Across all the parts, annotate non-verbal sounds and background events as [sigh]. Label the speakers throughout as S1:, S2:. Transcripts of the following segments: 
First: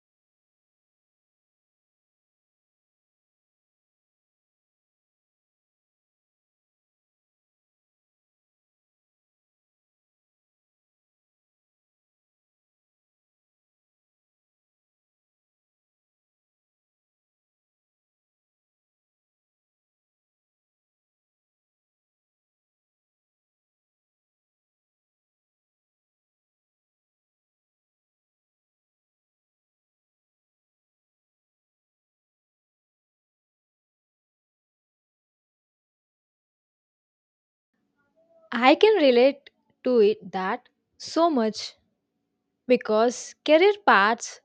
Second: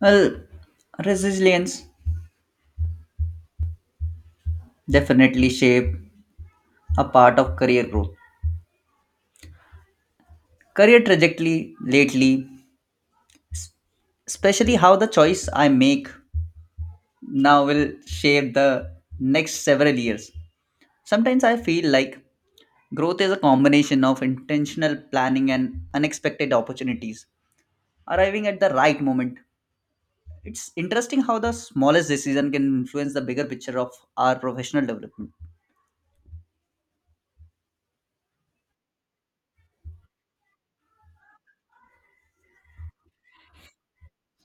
S1: Well, resilience definitely shape a part of career growth. Career trajectory lately, especially how the choice I make now will shape the next several years. Sometimes I feel like growth is a combination of intentional planning and unexpected opportunities arriving at the right moment. It's interesting how the smallest decision can influence the bigger picture of our professional development.
S2: I can relate to it that so much because career paths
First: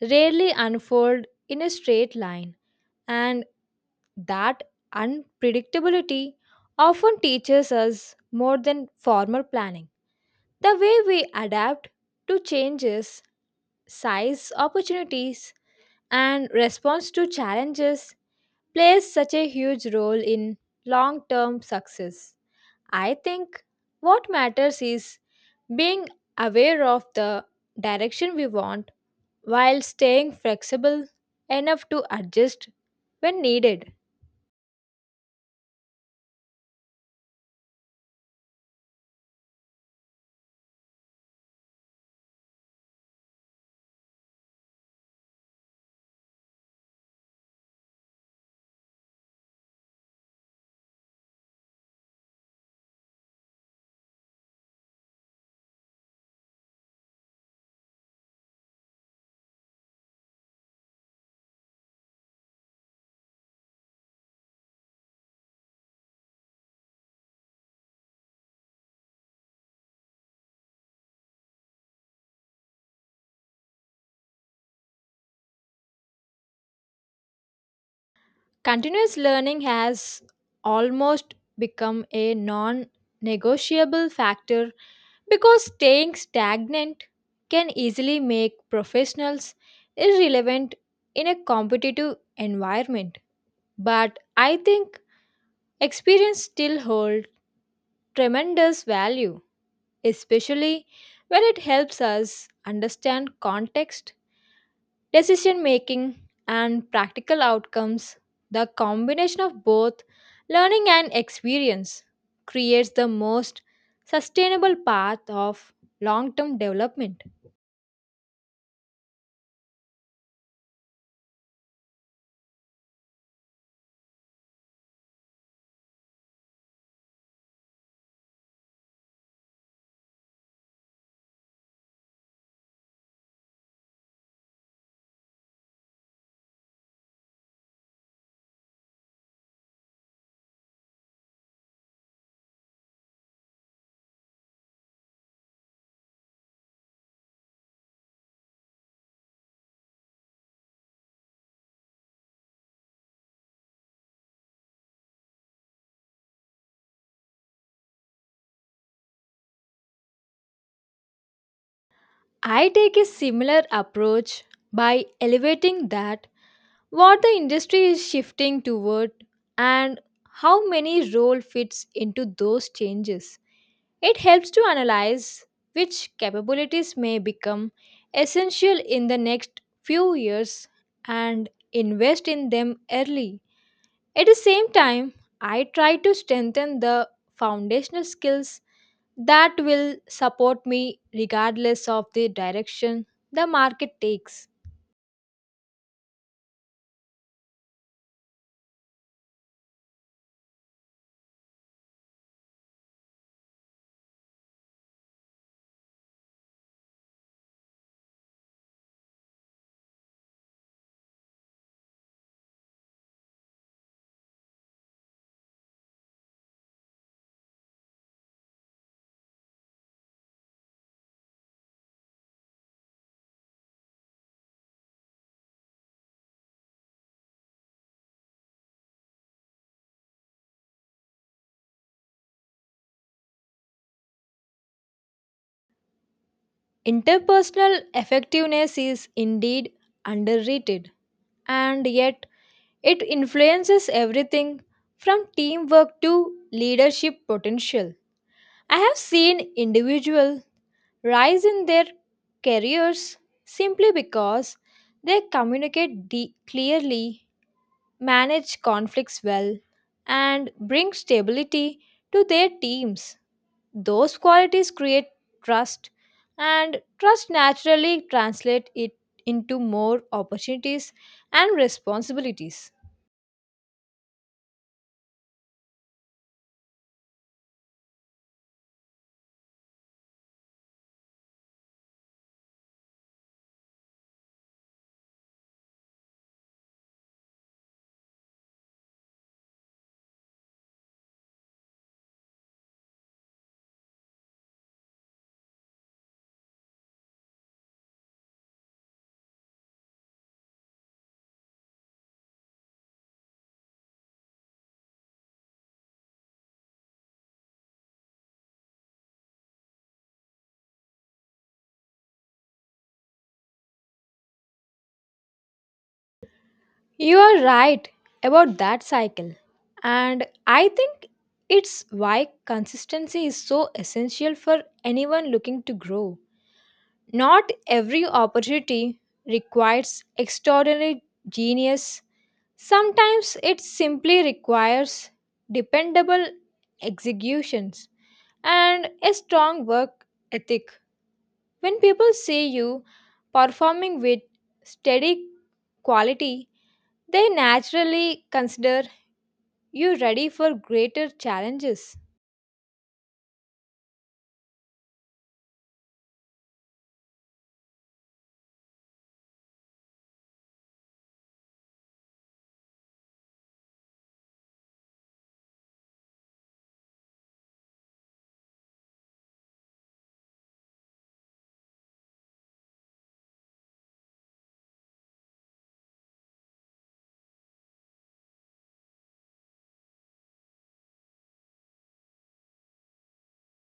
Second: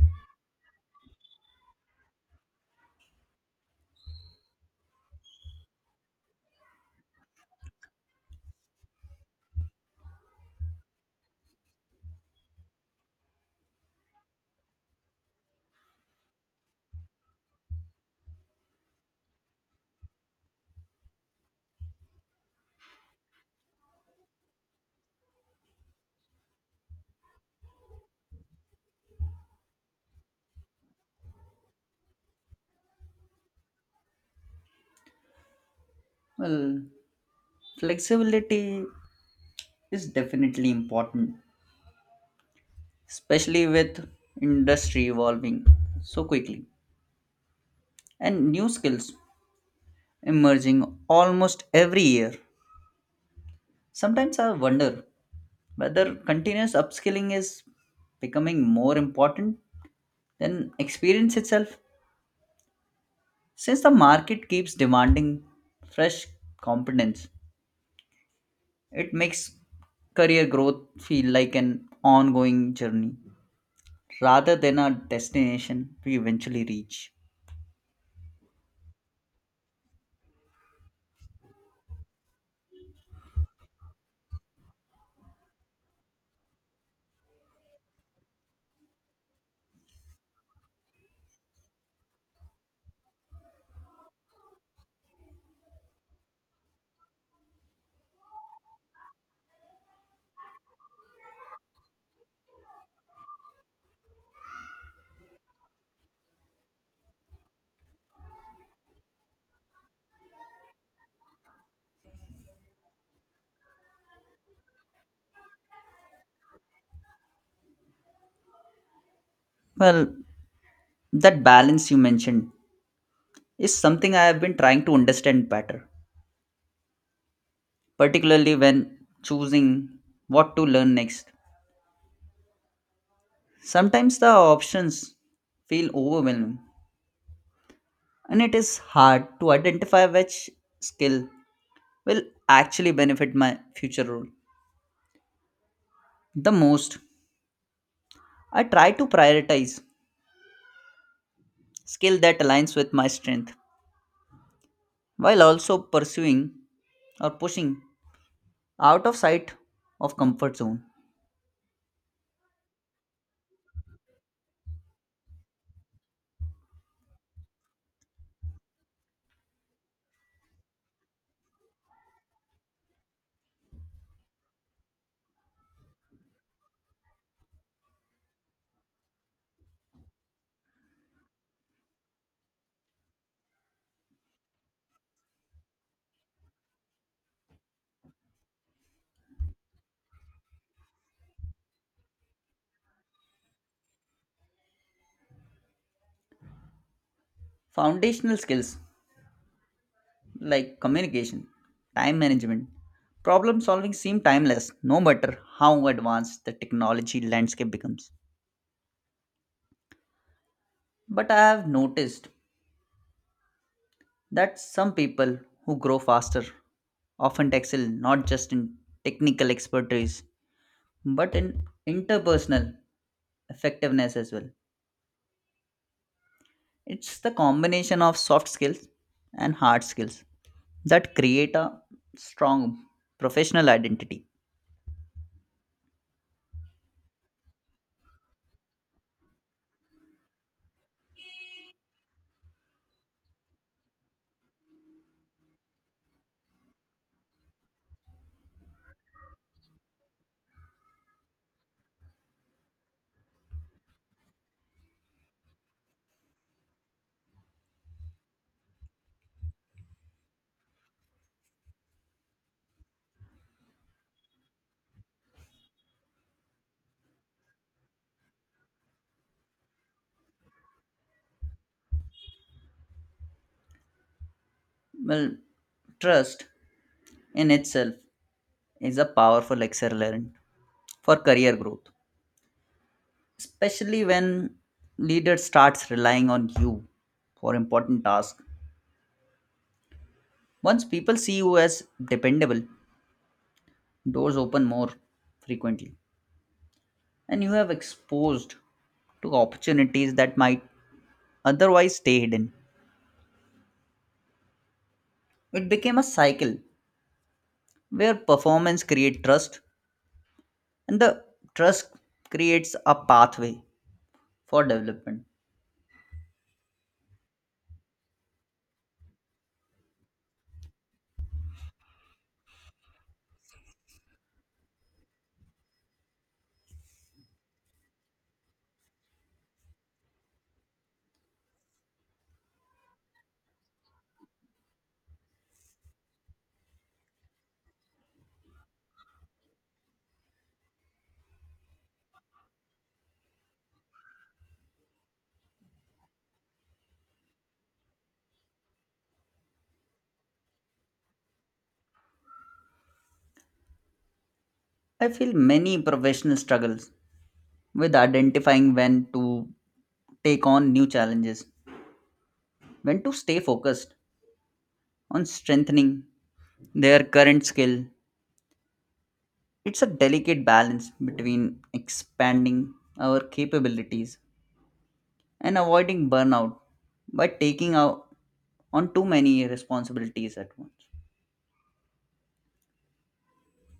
S2: rarely unfold in a straight line, and that unpredictability often teaches us more than formal planning. The way we adapt to changes, size, opportunities, and response to challenges plays such a huge role in long term success. I think what matters is being aware of the direction we want while staying flexible enough to adjust when needed.
S1: Well, flexibility is definitely important, especially with industry evolving so quickly and new skills emerging almost every year. Sometimes I wonder whether continuous upskilling is becoming more important than experience itself. Since the market keeps demanding fresh competence, it makes career growth feel like an ongoing journey rather than a destination we eventually reach.
S2: Continuous learning has almost become a non negotiable factor because staying stagnant can easily make professionals irrelevant in a competitive environment. But I think experience still holds tremendous value, especially when it helps us understand context, decision making, and practical outcomes. The combination of both learning and experience creates the most sustainable path of long term development.
S1: Well, that balance you mentioned is something I have been trying to understand better, particularly when choosing what to learn next. Sometimes the options feel overwhelming, and it is hard to identify which skill will actually benefit my future role the most. I try to prioritize skill that aligns with my strength while also pursuing or pushing out of sight of comfort zone
S2: I take a similar approach by elevating that what the industry is shifting toward and how many role fits into those changes. It helps to analyze which capabilities may become essential in the next few years and invest in them early. At the same time, I try to strengthen the foundational skills that will support me regardless of the direction the market takes.
S1: foundational skills like communication, time management, problem solving seem timeless no matter how advanced the technology landscape becomes. But I have noticed that some people who grow faster often excel not just in technical expertise but in interpersonal effectiveness as well. It's the combination of soft skills and hard skills that create a strong professional identity.
S2: Interpersonal effectiveness is indeed underrated, and yet it influences everything from teamwork to leadership potential. I have seen individuals rise in their careers simply because they clearly, manage conflicts well, and bring stability to their teams. Those qualities create trust, and trust naturally translates it into more opportunities and responsibilities.
S1: Well, trust in itself is a powerful accelerant for career growth, especially when leader starts relying on you for important tasks. Once people see you as dependable, doors open more frequently, and you have exposed to opportunities that might otherwise stay hidden. It became a cycle where performance creates trust and the trust creates a pathway for development.
S2: You are right about that cycle. And I think it's why consistency is so essential for anyone looking to grow. Not every opportunity requires extraordinary genius. Sometimes it simply requires dependable executions and a strong work ethic. When people see you performing with steady quality, they naturally consider you ready for greater challenges.
S1: I feel many professionals struggles with identifying when to take on new challenges, when to stay focused on strengthening their current skill. It's a delicate balance between expanding our capabilities and avoiding burnout by taking out on too many responsibilities at once.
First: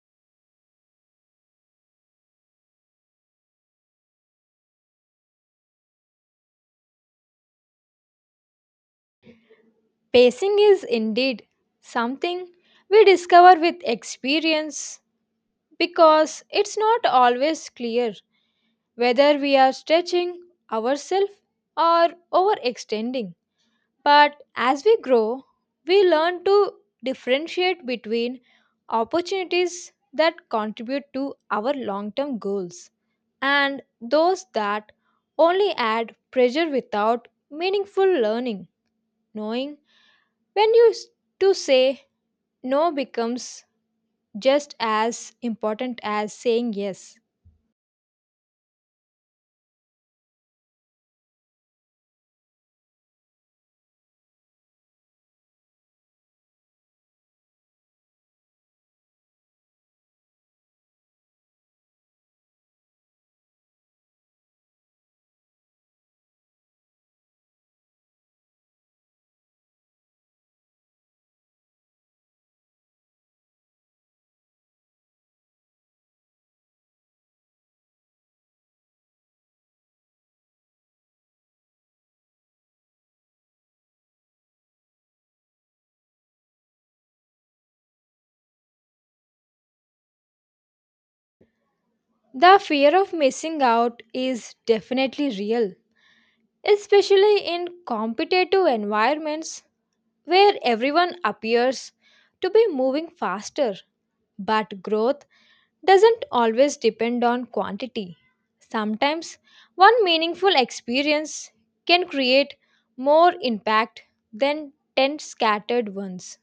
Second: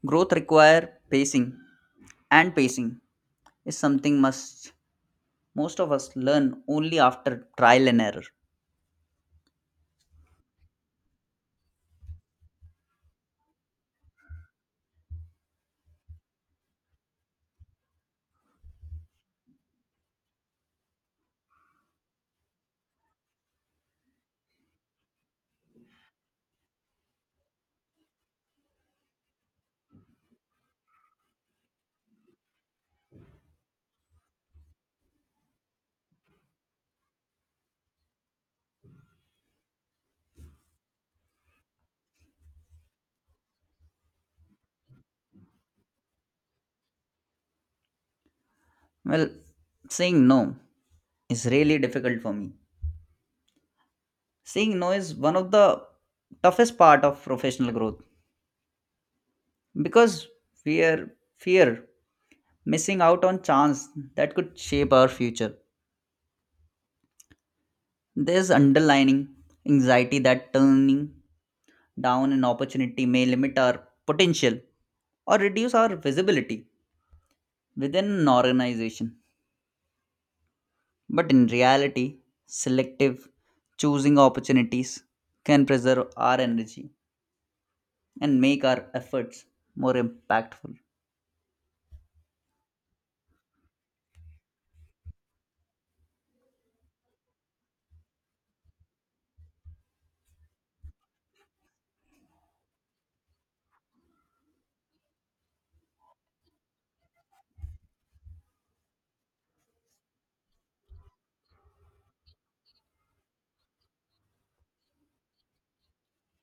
S1: Growth require pacing and pacing is something must most of us learn only after trial and error.
S2: Pacing is indeed something we discover with experience because it's not always clear whether we are stretching ourselves or overextending. But as we grow, we learn to differentiate between opportunities that contribute to our long term goals and those that only add pressure without meaningful learning. Knowing when you s- to say no becomes just as important as saying yes.
S1: Well, saying no is really difficult for me. Saying no is one of the toughest part of professional growth because fear fear missing out on chance that could shape our future. There's underlining anxiety that turning down an opportunity may limit our potential or reduce our visibility within an organization. But in reality, selective choosing opportunities can preserve our energy and make our efforts more impactful.
S2: The fear of missing out is definitely real, especially in competitive environments where everyone appears to be moving faster, but growth doesn't always depend on quantity. Sometimes one meaningful experience can create more impact than 10 scattered ones.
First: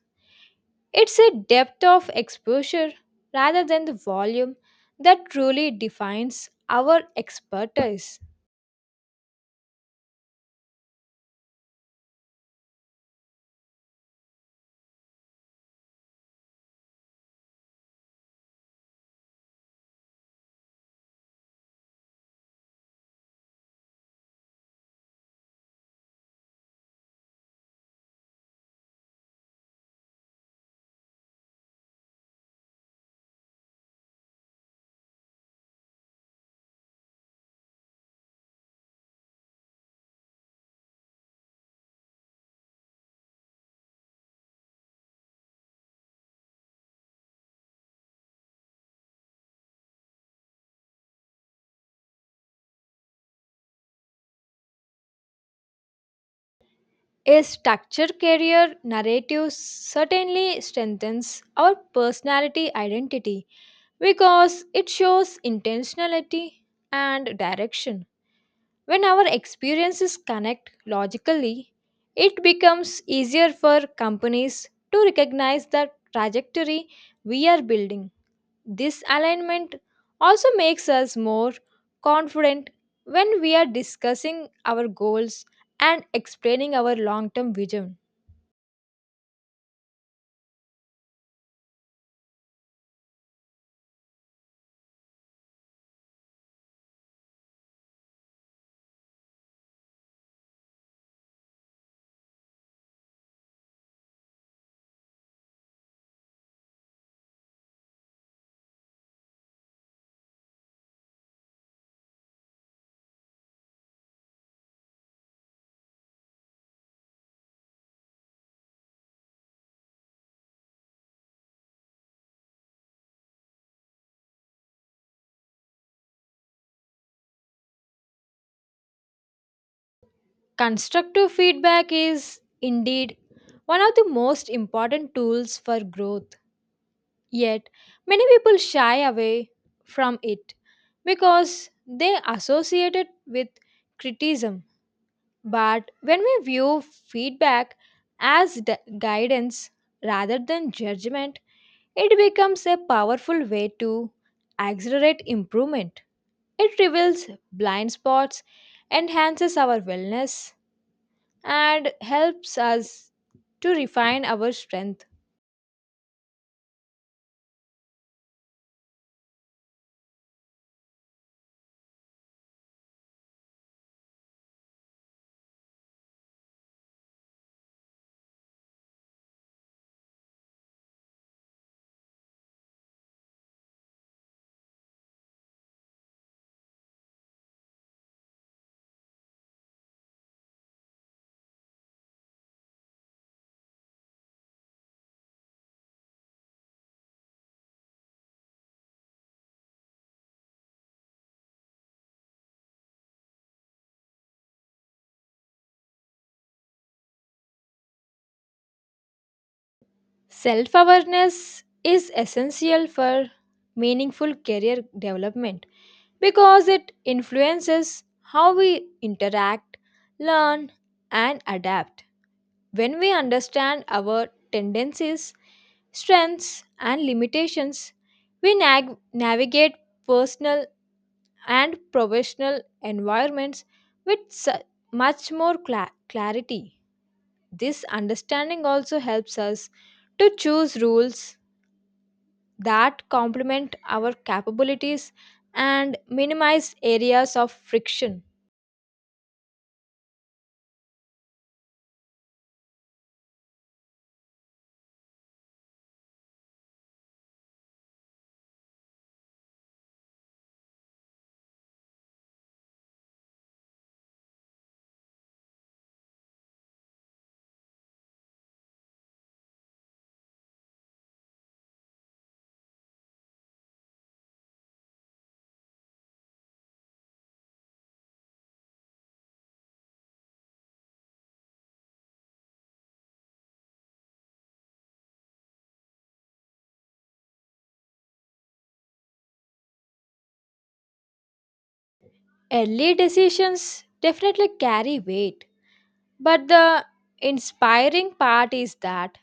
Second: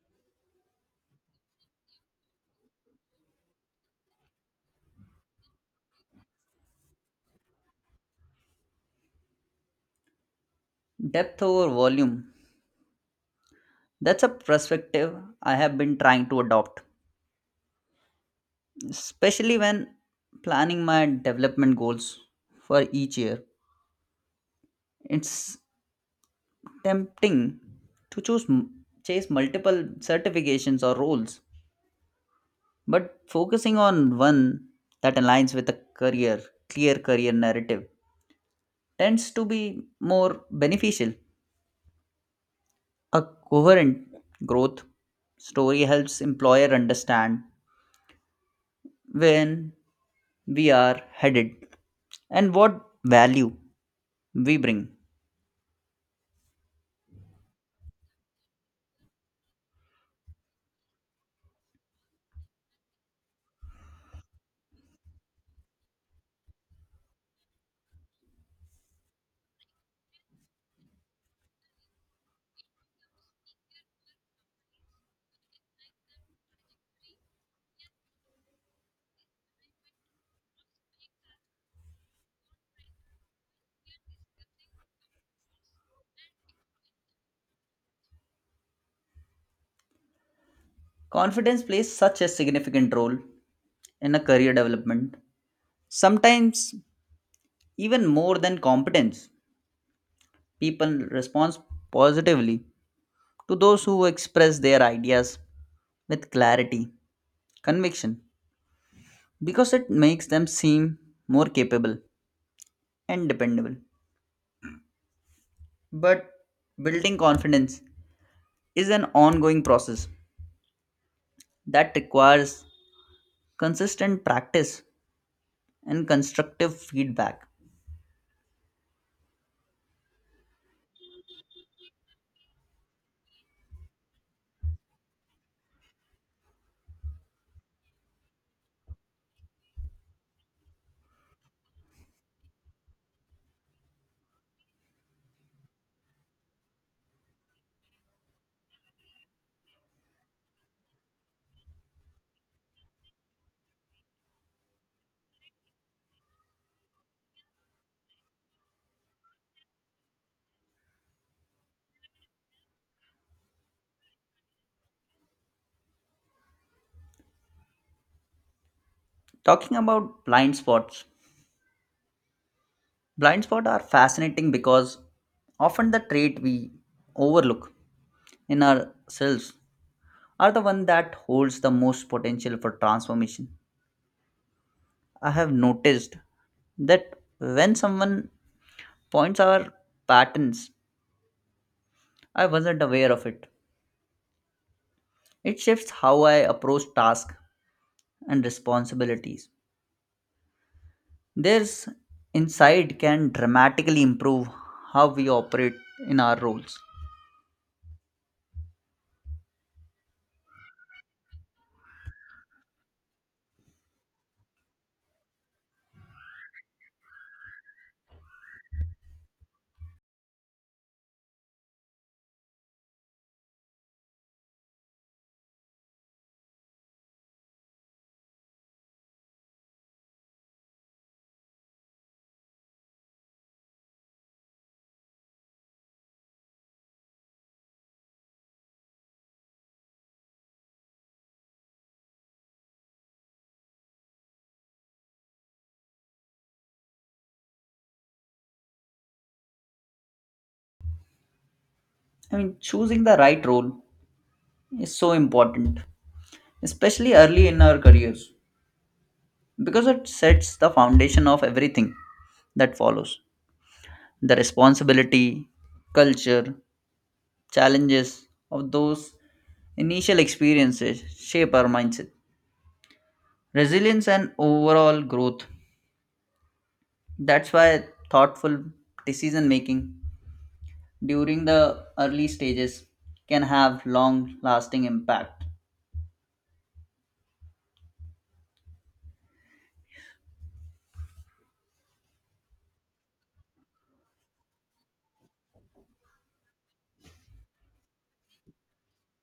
S2: It's a depth of exposure rather than the volume that truly defines our expertise.
S1: Depth over volume. That's a perspective I have been trying to adopt, especially when planning my development goals for each year. It's tempting to chase multiple certifications or roles, but focusing on one that aligns with a career, clear career narrative tends to be more beneficial. A coherent growth story helps employer understand when we are headed and what value we bring.
S2: A structured career narrative certainly strengthens our personality identity because it shows intentionality and direction. When our experiences connect logically, it becomes easier for companies to recognize the trajectory we are building. This alignment also makes us more confident when we are discussing our goals and explaining our long term vision.
S1: Confidence plays such a significant role in a career development. Sometimes even more than competence. People respond positively to those who express their ideas with clarity, conviction because it makes them seem more capable and dependable. But building confidence is an ongoing process that requires consistent practice and constructive feedback.
S2: Constructive feedback is indeed one of the most important tools for growth. Yet, many people shy away from it because they associate it with criticism. But when we view feedback as guidance rather than judgment, it becomes a powerful way to accelerate improvement. It reveals blind spots, enhances our wellness, and helps us to refine our strength.
S1: Talking about blind spots are fascinating because often the trait we overlook in ourselves are the one that holds the most potential for transformation. I have noticed that when someone points our patterns, I wasn't aware of it. It shifts how I approach tasks and responsibilities. This insight can dramatically improve how we operate in our roles.
S2: Self awareness is essential for meaningful career development because it influences how we interact, learn, and adapt. When we understand our tendencies, strengths, and limitations, we navigate personal and professional environments with much more clarity. This understanding also helps us to choose rules that complement our capabilities and minimize areas of friction.
S1: I mean, choosing the right role is so important, especially early in our careers, because it sets the foundation of everything that follows, the responsibility, culture, challenges of those initial experiences shape our mindset, resilience, and overall growth. That's why thoughtful decision making during the early stages can have long lasting impact.
S2: Early decisions definitely carry weight, but the inspiring part is that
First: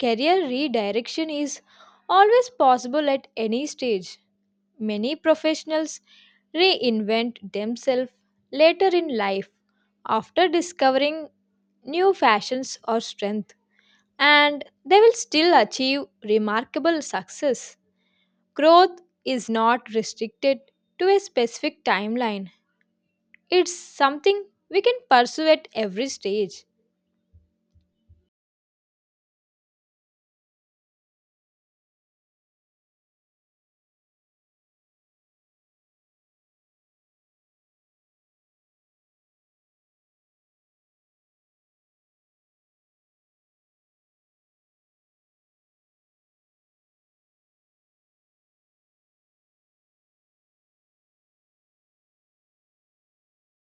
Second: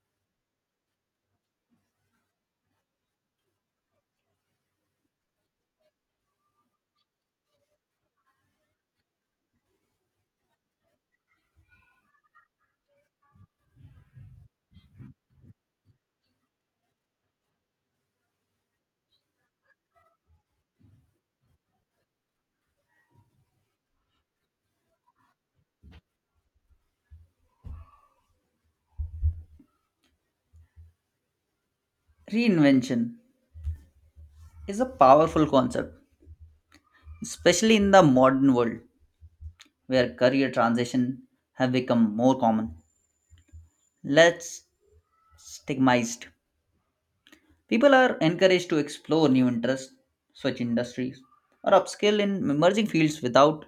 S2: career redirection is always possible at any stage. Many professionals reinvent themselves later in life after discovering new fashions or strength, and they will still achieve remarkable success. Growth is not restricted to a specific timeline, it's something we can pursue at every stage.
S1: Reinvention is a powerful concept, especially in the modern world where career transition have become more common. Let's stigmatized. People are encouraged to explore new interests, switch industries, or upskill in emerging fields without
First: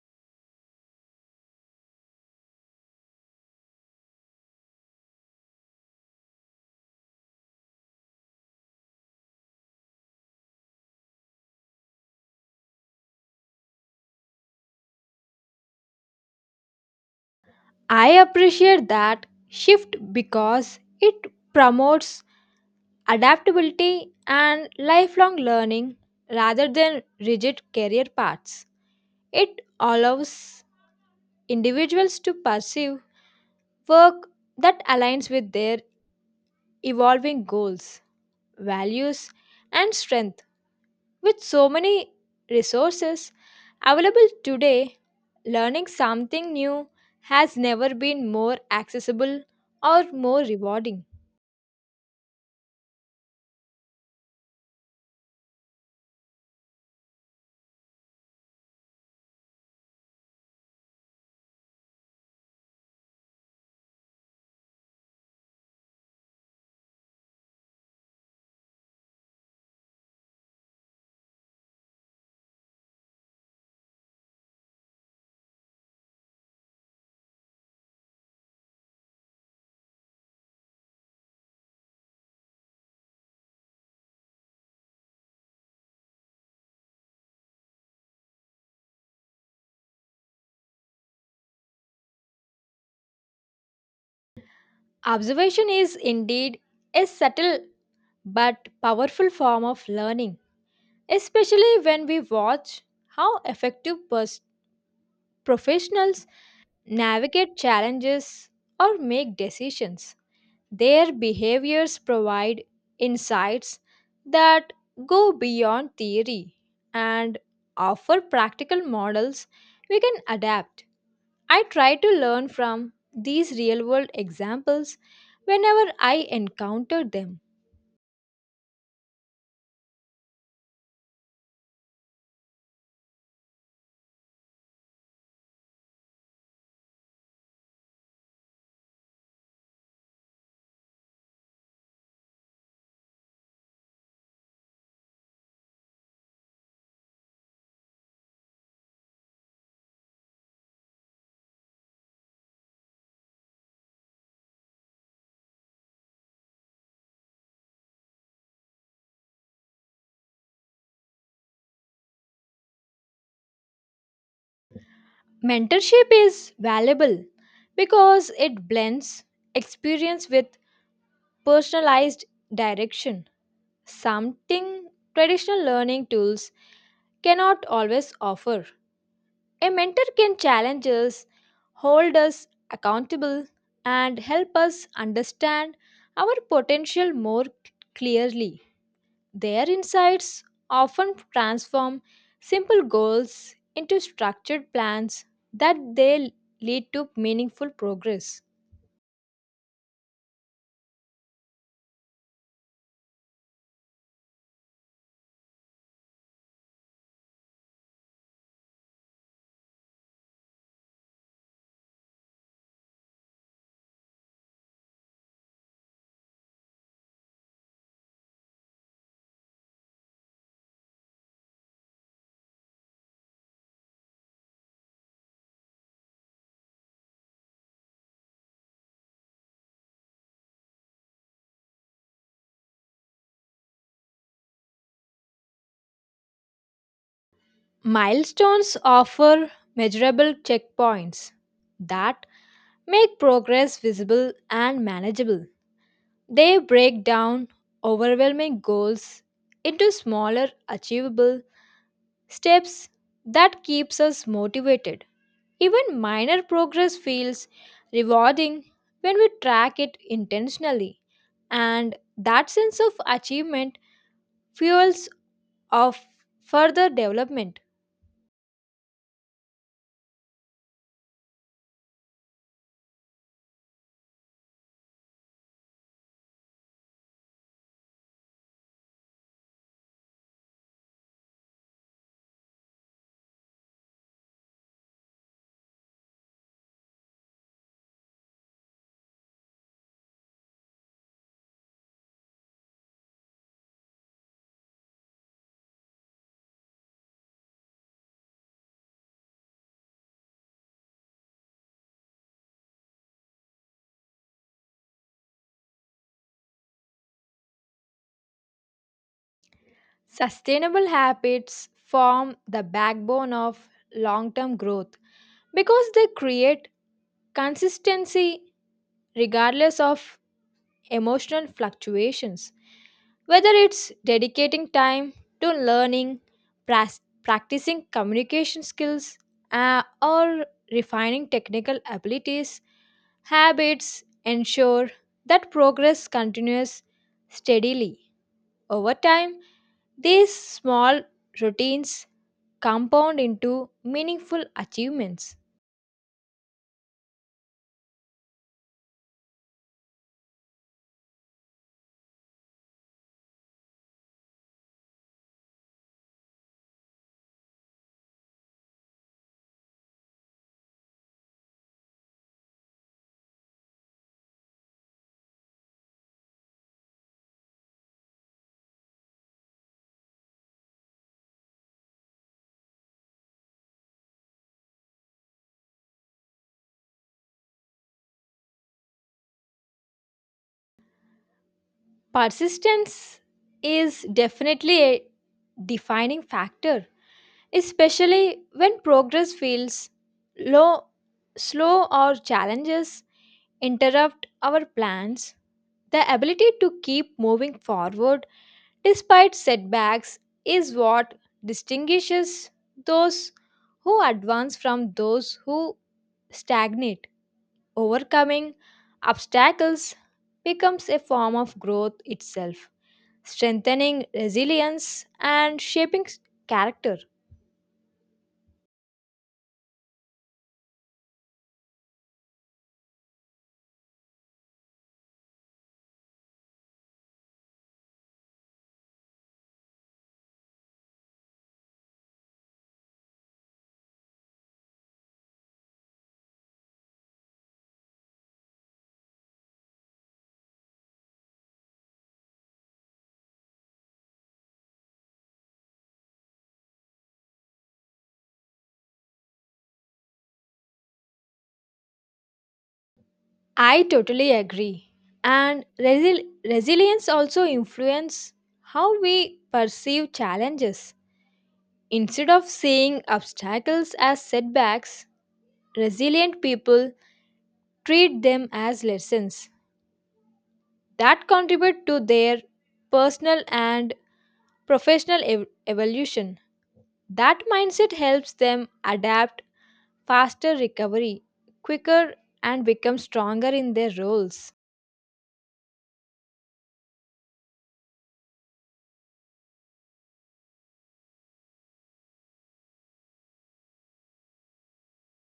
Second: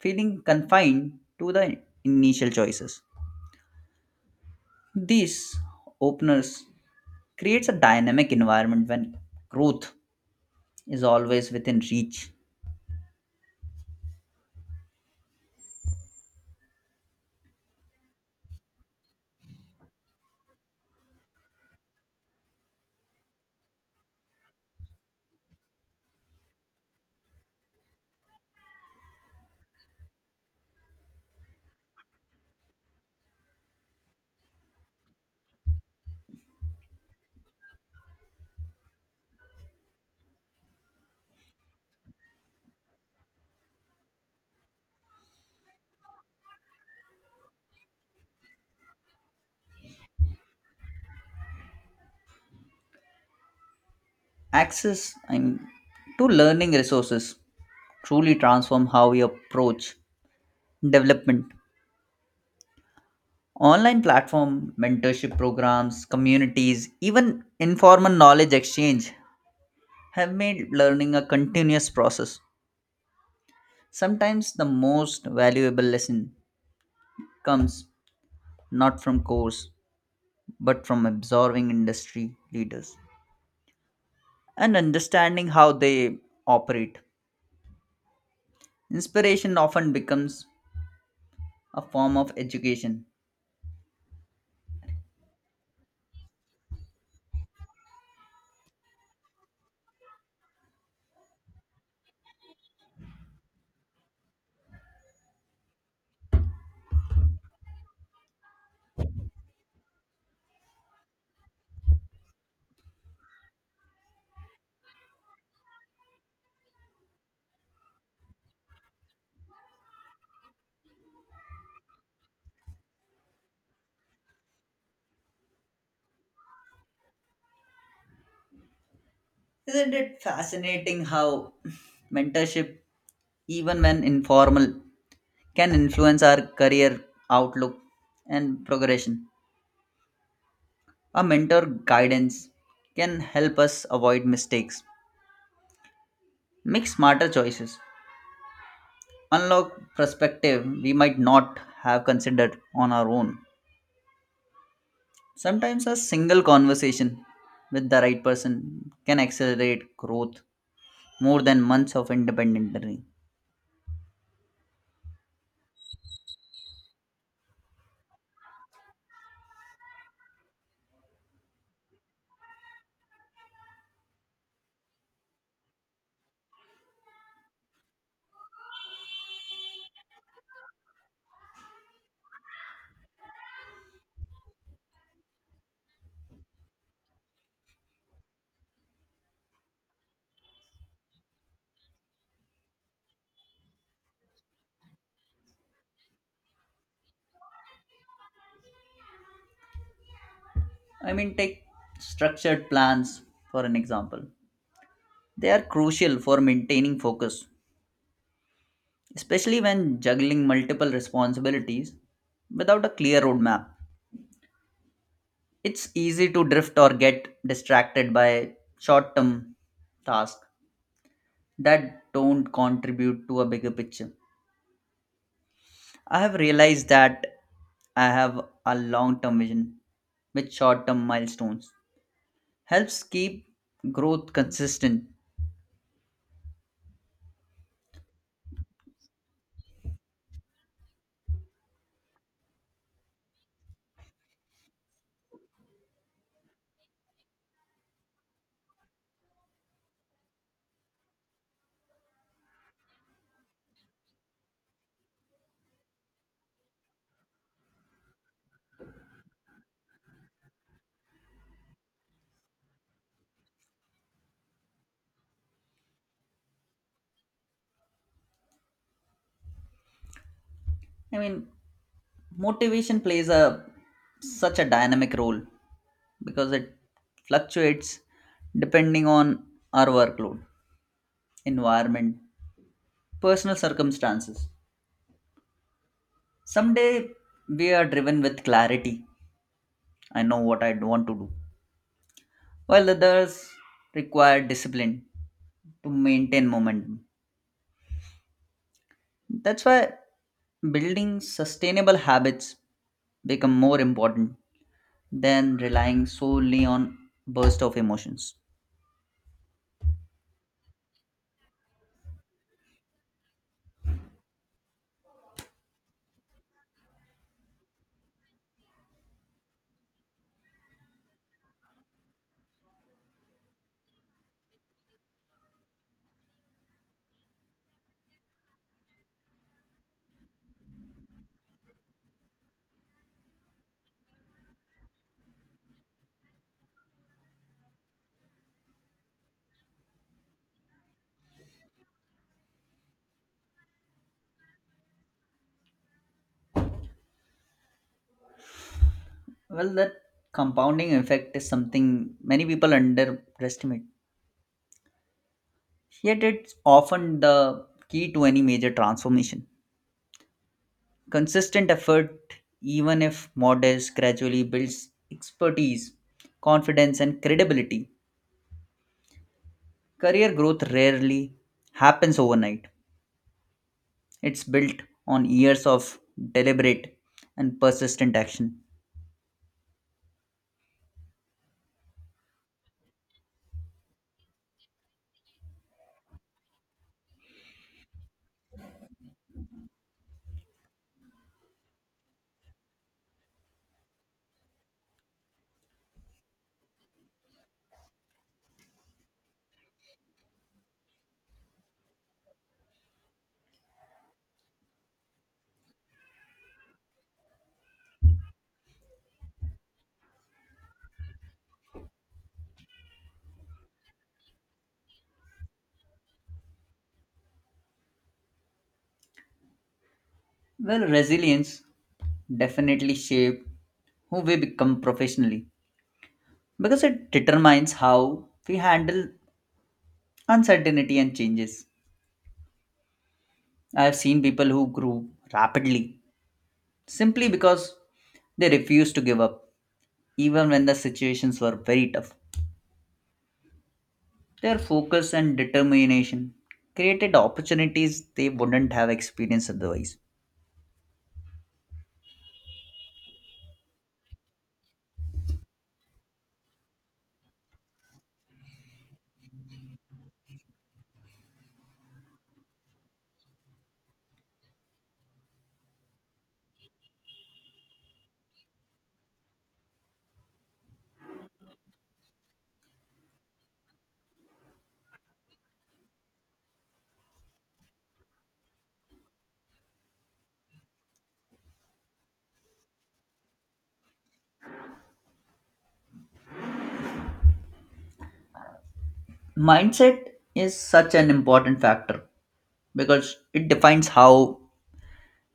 S1: feeling confined to the initial choices. These openers creates a dynamic environment when growth is always within reach.
S2: I appreciate that shift because it promotes adaptability and lifelong learning rather than rigid career paths. It allows individuals to pursue work that aligns with their evolving goals, values, and strength. With so many resources available today, learning something new has never been more accessible or more rewarding.
S1: Access and to learning resources truly transform how we approach development. Online platform, mentorship programs, communities, even informal knowledge exchange have made learning a continuous process. Sometimes the most valuable lesson comes not from course but from absorbing industry leaders and understanding how they operate. Inspiration often becomes a form of education.
S2: Observation is indeed a subtle but powerful form of learning, especially when we watch how professionals navigate challenges or make decisions. Their behaviors provide insights that go beyond theory and offer practical models we can adapt. I try to learn from these real world examples whenever I encounter them.
S1: Isn't it fascinating how [laughs] mentorship, even when informal, can influence our career outlook and progression? A mentor guidance can help us avoid mistakes, make smarter choices, unlock perspective we might not have considered on our own. Sometimes a single conversation with the right person can accelerate growth more than months of independent learning.
S2: Mentorship is valuable because it blends experience with personalized direction, something traditional learning tools cannot always offer. A mentor can challenge us, hold us accountable, and help us understand our potential more clearly. Their insights often transform simple goals into structured plans that they lead to meaningful progress.
S1: I mean, take structured plans for an example. They are crucial for maintaining focus, especially when juggling multiple responsibilities without a clear roadmap. It's easy to drift or get distracted by short term tasks that don't contribute to a bigger picture. I have realized that I have a long term vision with short term milestones helps keep growth consistent.
S2: Milestones offer measurable checkpoints that make progress visible and manageable. They break down overwhelming goals into smaller, achievable steps that keeps us motivated. Even minor progress feels rewarding when we track it intentionally, and that sense of achievement fuels of further development.
S1: I mean, motivation plays a such a dynamic role because it fluctuates depending on our workload, environment, personal circumstances. Someday we are driven with clarity. I know what I want to do. While others require discipline to maintain momentum. That's why building sustainable habits become more important than relying solely on bursts of emotions.
S2: Sustainable habits form the backbone of long-term growth because they create consistency regardless of emotional fluctuations. Whether it's dedicating time to learning, practicing communication skills, or refining technical abilities, habits ensure that progress continues steadily. Over time, these small routines compound into meaningful achievements.
S1: Well, that compounding effect is something many people underestimate. Yet it's often the key to any major transformation. Consistent effort, even if modest, gradually builds expertise, confidence, and credibility. Career growth rarely happens overnight. It's built on years of deliberate and persistent action.
S2: Persistence is definitely a defining factor, especially when progress feels low, slow or challenges interrupt our plans. The ability to keep moving forward despite setbacks is what distinguishes those who advance from those who stagnate. Overcoming obstacles becomes a form of growth itself, strengthening resilience and shaping character.
S1: Well, resilience definitely shapes who we become professionally because it determines how we handle uncertainty and changes. I have seen people who grew rapidly simply because they refused to give up, even when the situations were very tough. Their focus and determination created opportunities they wouldn't have experienced otherwise.
S2: I totally agree. And resilience also influence how we perceive challenges. Instead of seeing obstacles as setbacks, resilient people treat them as lessons that contribute to their personal and evolution. That mindset helps them adapt faster recovery, quicker and become stronger in their roles.
S1: Mindset is such an important factor because it defines how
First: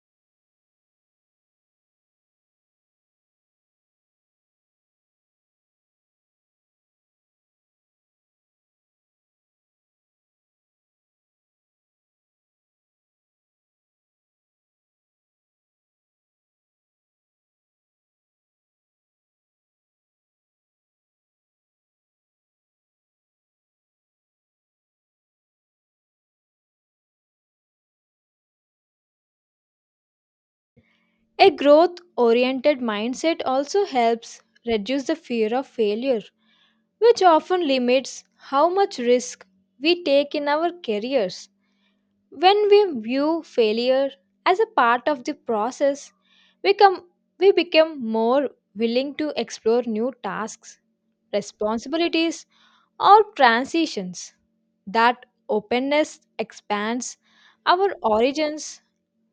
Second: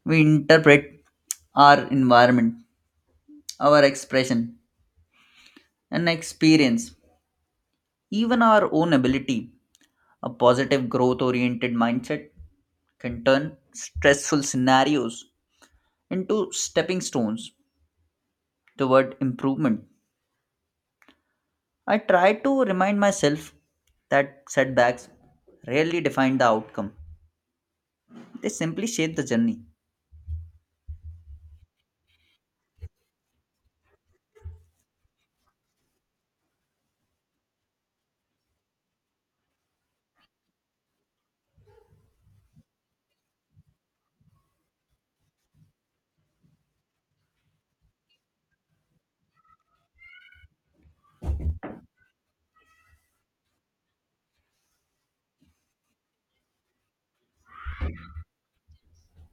S1: we interpret our environment, our expression and experience, even our own ability. A positive growth oriented mindset can turn stressful scenarios into stepping stones toward improvement. I try to remind myself that setbacks rarely define the outcome. They simply shape the journey.
S2: A growth oriented mindset also helps reduce the fear of failure, which often limits how much risk we take in our careers. When we view failure as a part of the process, we, come, we become more willing to explore new tasks, responsibilities, or transitions. That openness expands our origins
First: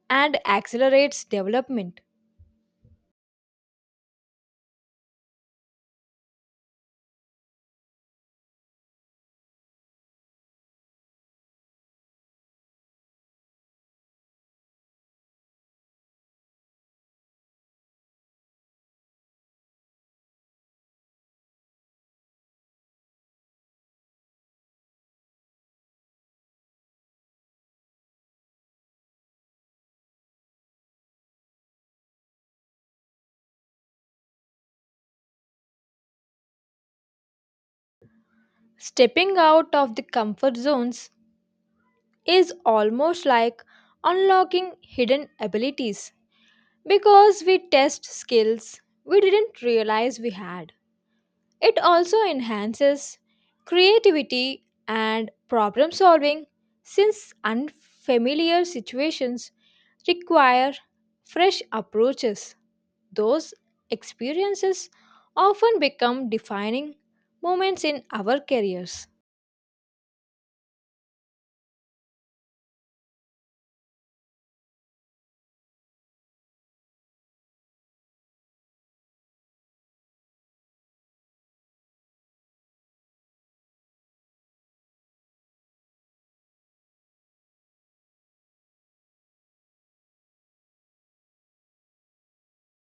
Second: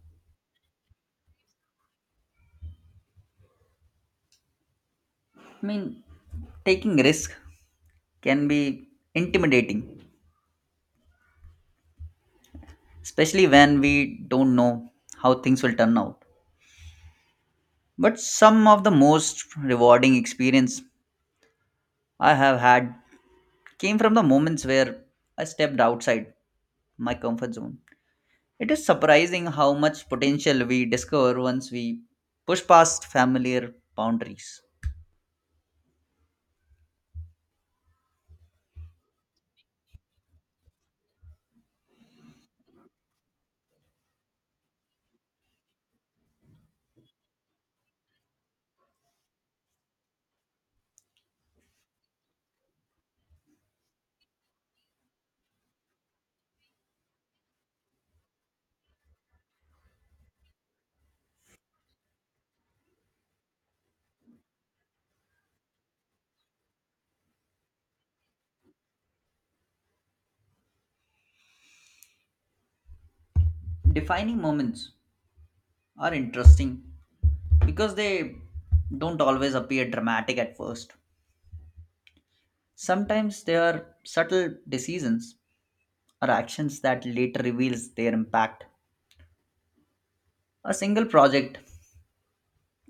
S2: and accelerates development.
S1: I mean, taking risk can be intimidating, especially when we don't know how things will turn out. But some of the most rewarding experience I have had came from the moments where I stepped outside my comfort zone. It is surprising how much potential we discover once we push past familiar boundaries.
S2: Stepping out of the comfort zones is almost like unlocking hidden abilities because we test skills we didn't realize we had. It also enhances creativity and problem solving since unfamiliar situations require fresh approaches. Those experiences often become defining moments in our careers.
S1: Defining moments are interesting because they don't always appear dramatic at first. Sometimes they are subtle decisions or actions that later reveals their impact. A single project,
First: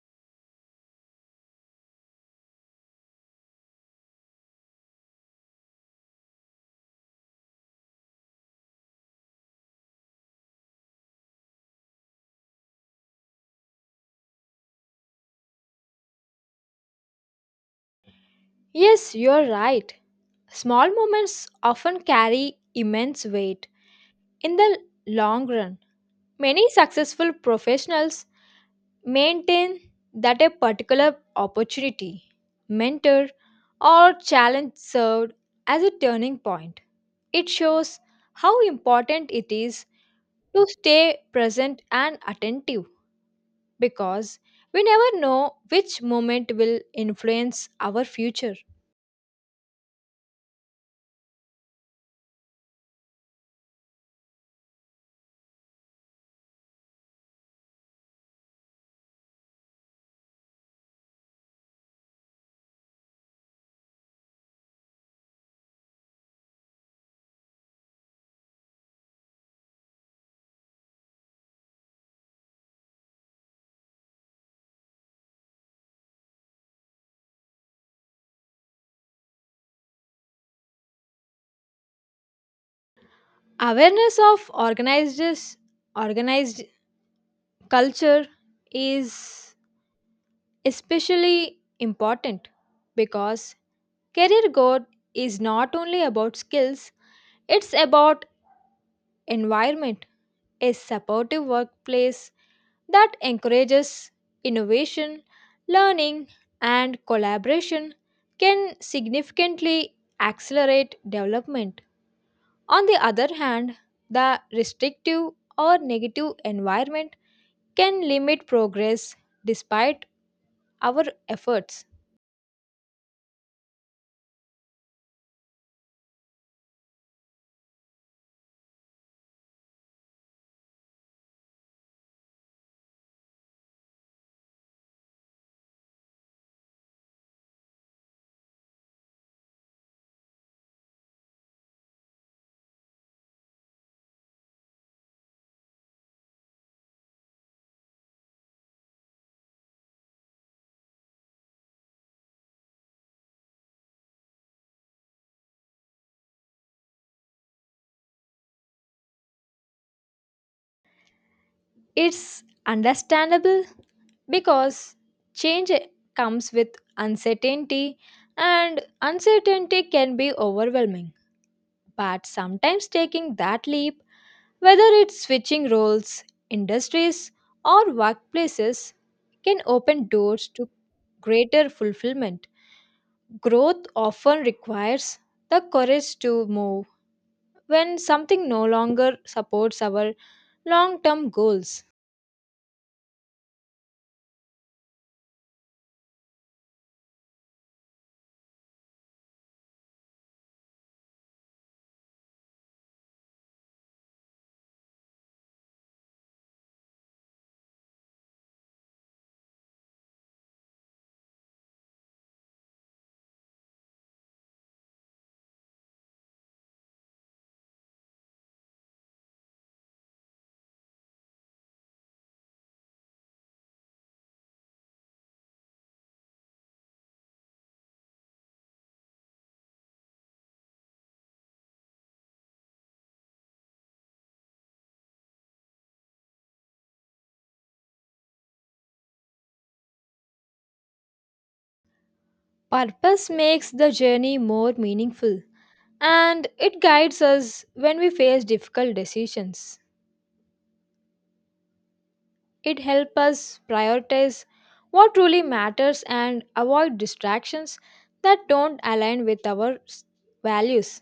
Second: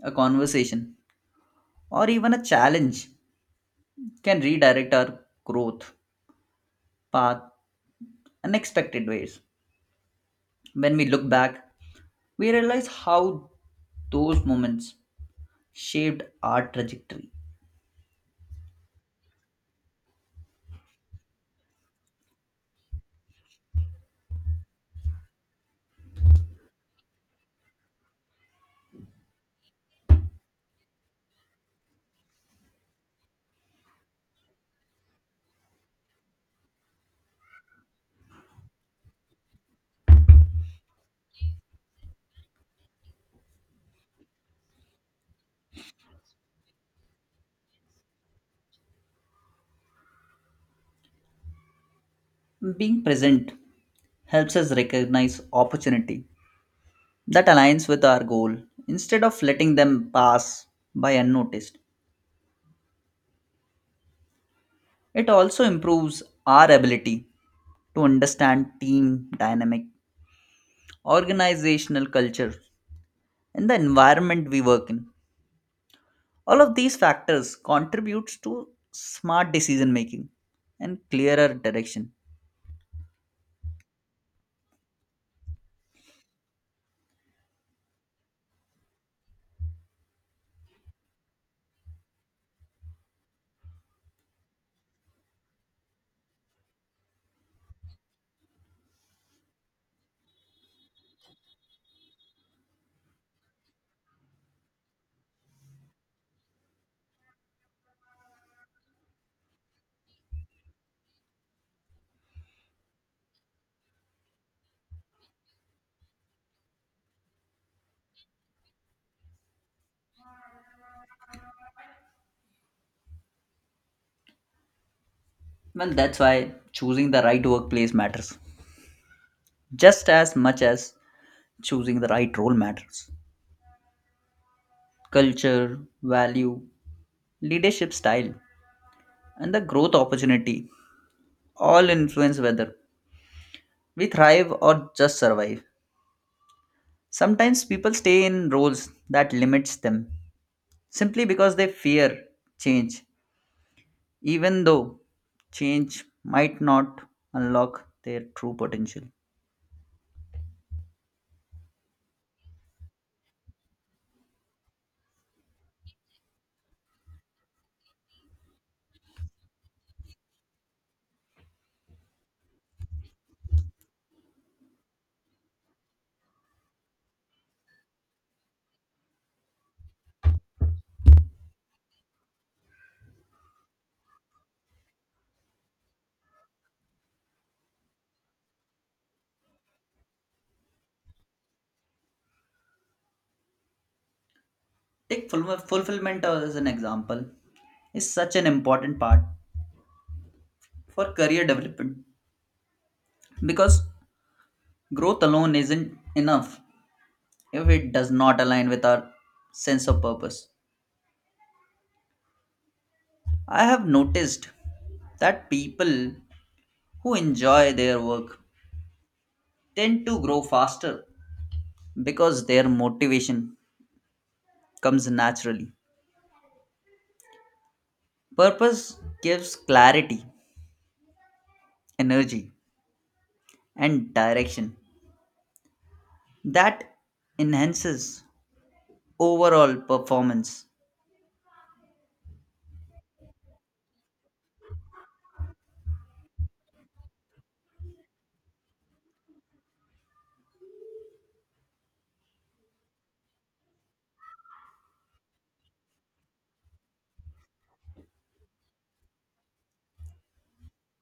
S1: a conversation, or even a challenge can redirect our growth path unexpected ways. When we look back, we realize how those moments shaped our trajectory.
S2: Yes, you're right. Small moments often carry immense weight. In the long run, many successful professionals maintain that a particular opportunity, mentor, or challenge served as a turning point. It shows how important it is to stay present and attentive because we never know which moment will influence our future.
S1: Being present helps us recognize opportunity that aligns with our goal instead of letting them pass by unnoticed. It also improves our ability to understand team dynamic, organizational culture, and the environment we work in. All of these factors contributes to smart decision making and clearer direction.
S2: Awareness of organized culture is especially important because career growth is not only about skills, it's about environment. A supportive workplace that encourages innovation, learning, and collaboration can significantly accelerate development. On the other hand, the restrictive or negative environment can limit progress despite our efforts.
S1: Well, that's why choosing the right workplace matters just as much as choosing the right role matters. Culture, value, leadership style, and the growth opportunity all influence whether we thrive or just survive. Sometimes people stay in roles that limits them simply because they fear change, even though change might not unlock their true potential.
S2: It's understandable because change comes with uncertainty, and uncertainty can be overwhelming. But sometimes taking that leap, whether it's switching roles, industries, or workplaces, can open doors to greater fulfillment. Growth often requires the courage to move when something no longer supports our long term goals.
S1: Take fulfillment as an example is such an important part for career development because growth alone isn't enough if it does not align with our sense of purpose. I have noticed that people who enjoy their work tend to grow faster because their motivation comes naturally. Purpose gives clarity, energy, and direction that enhances overall performance.
S2: Purpose makes the journey more meaningful and it guides us when we face difficult decisions. It helps us prioritize what truly matters and avoid distractions that don't align with our values.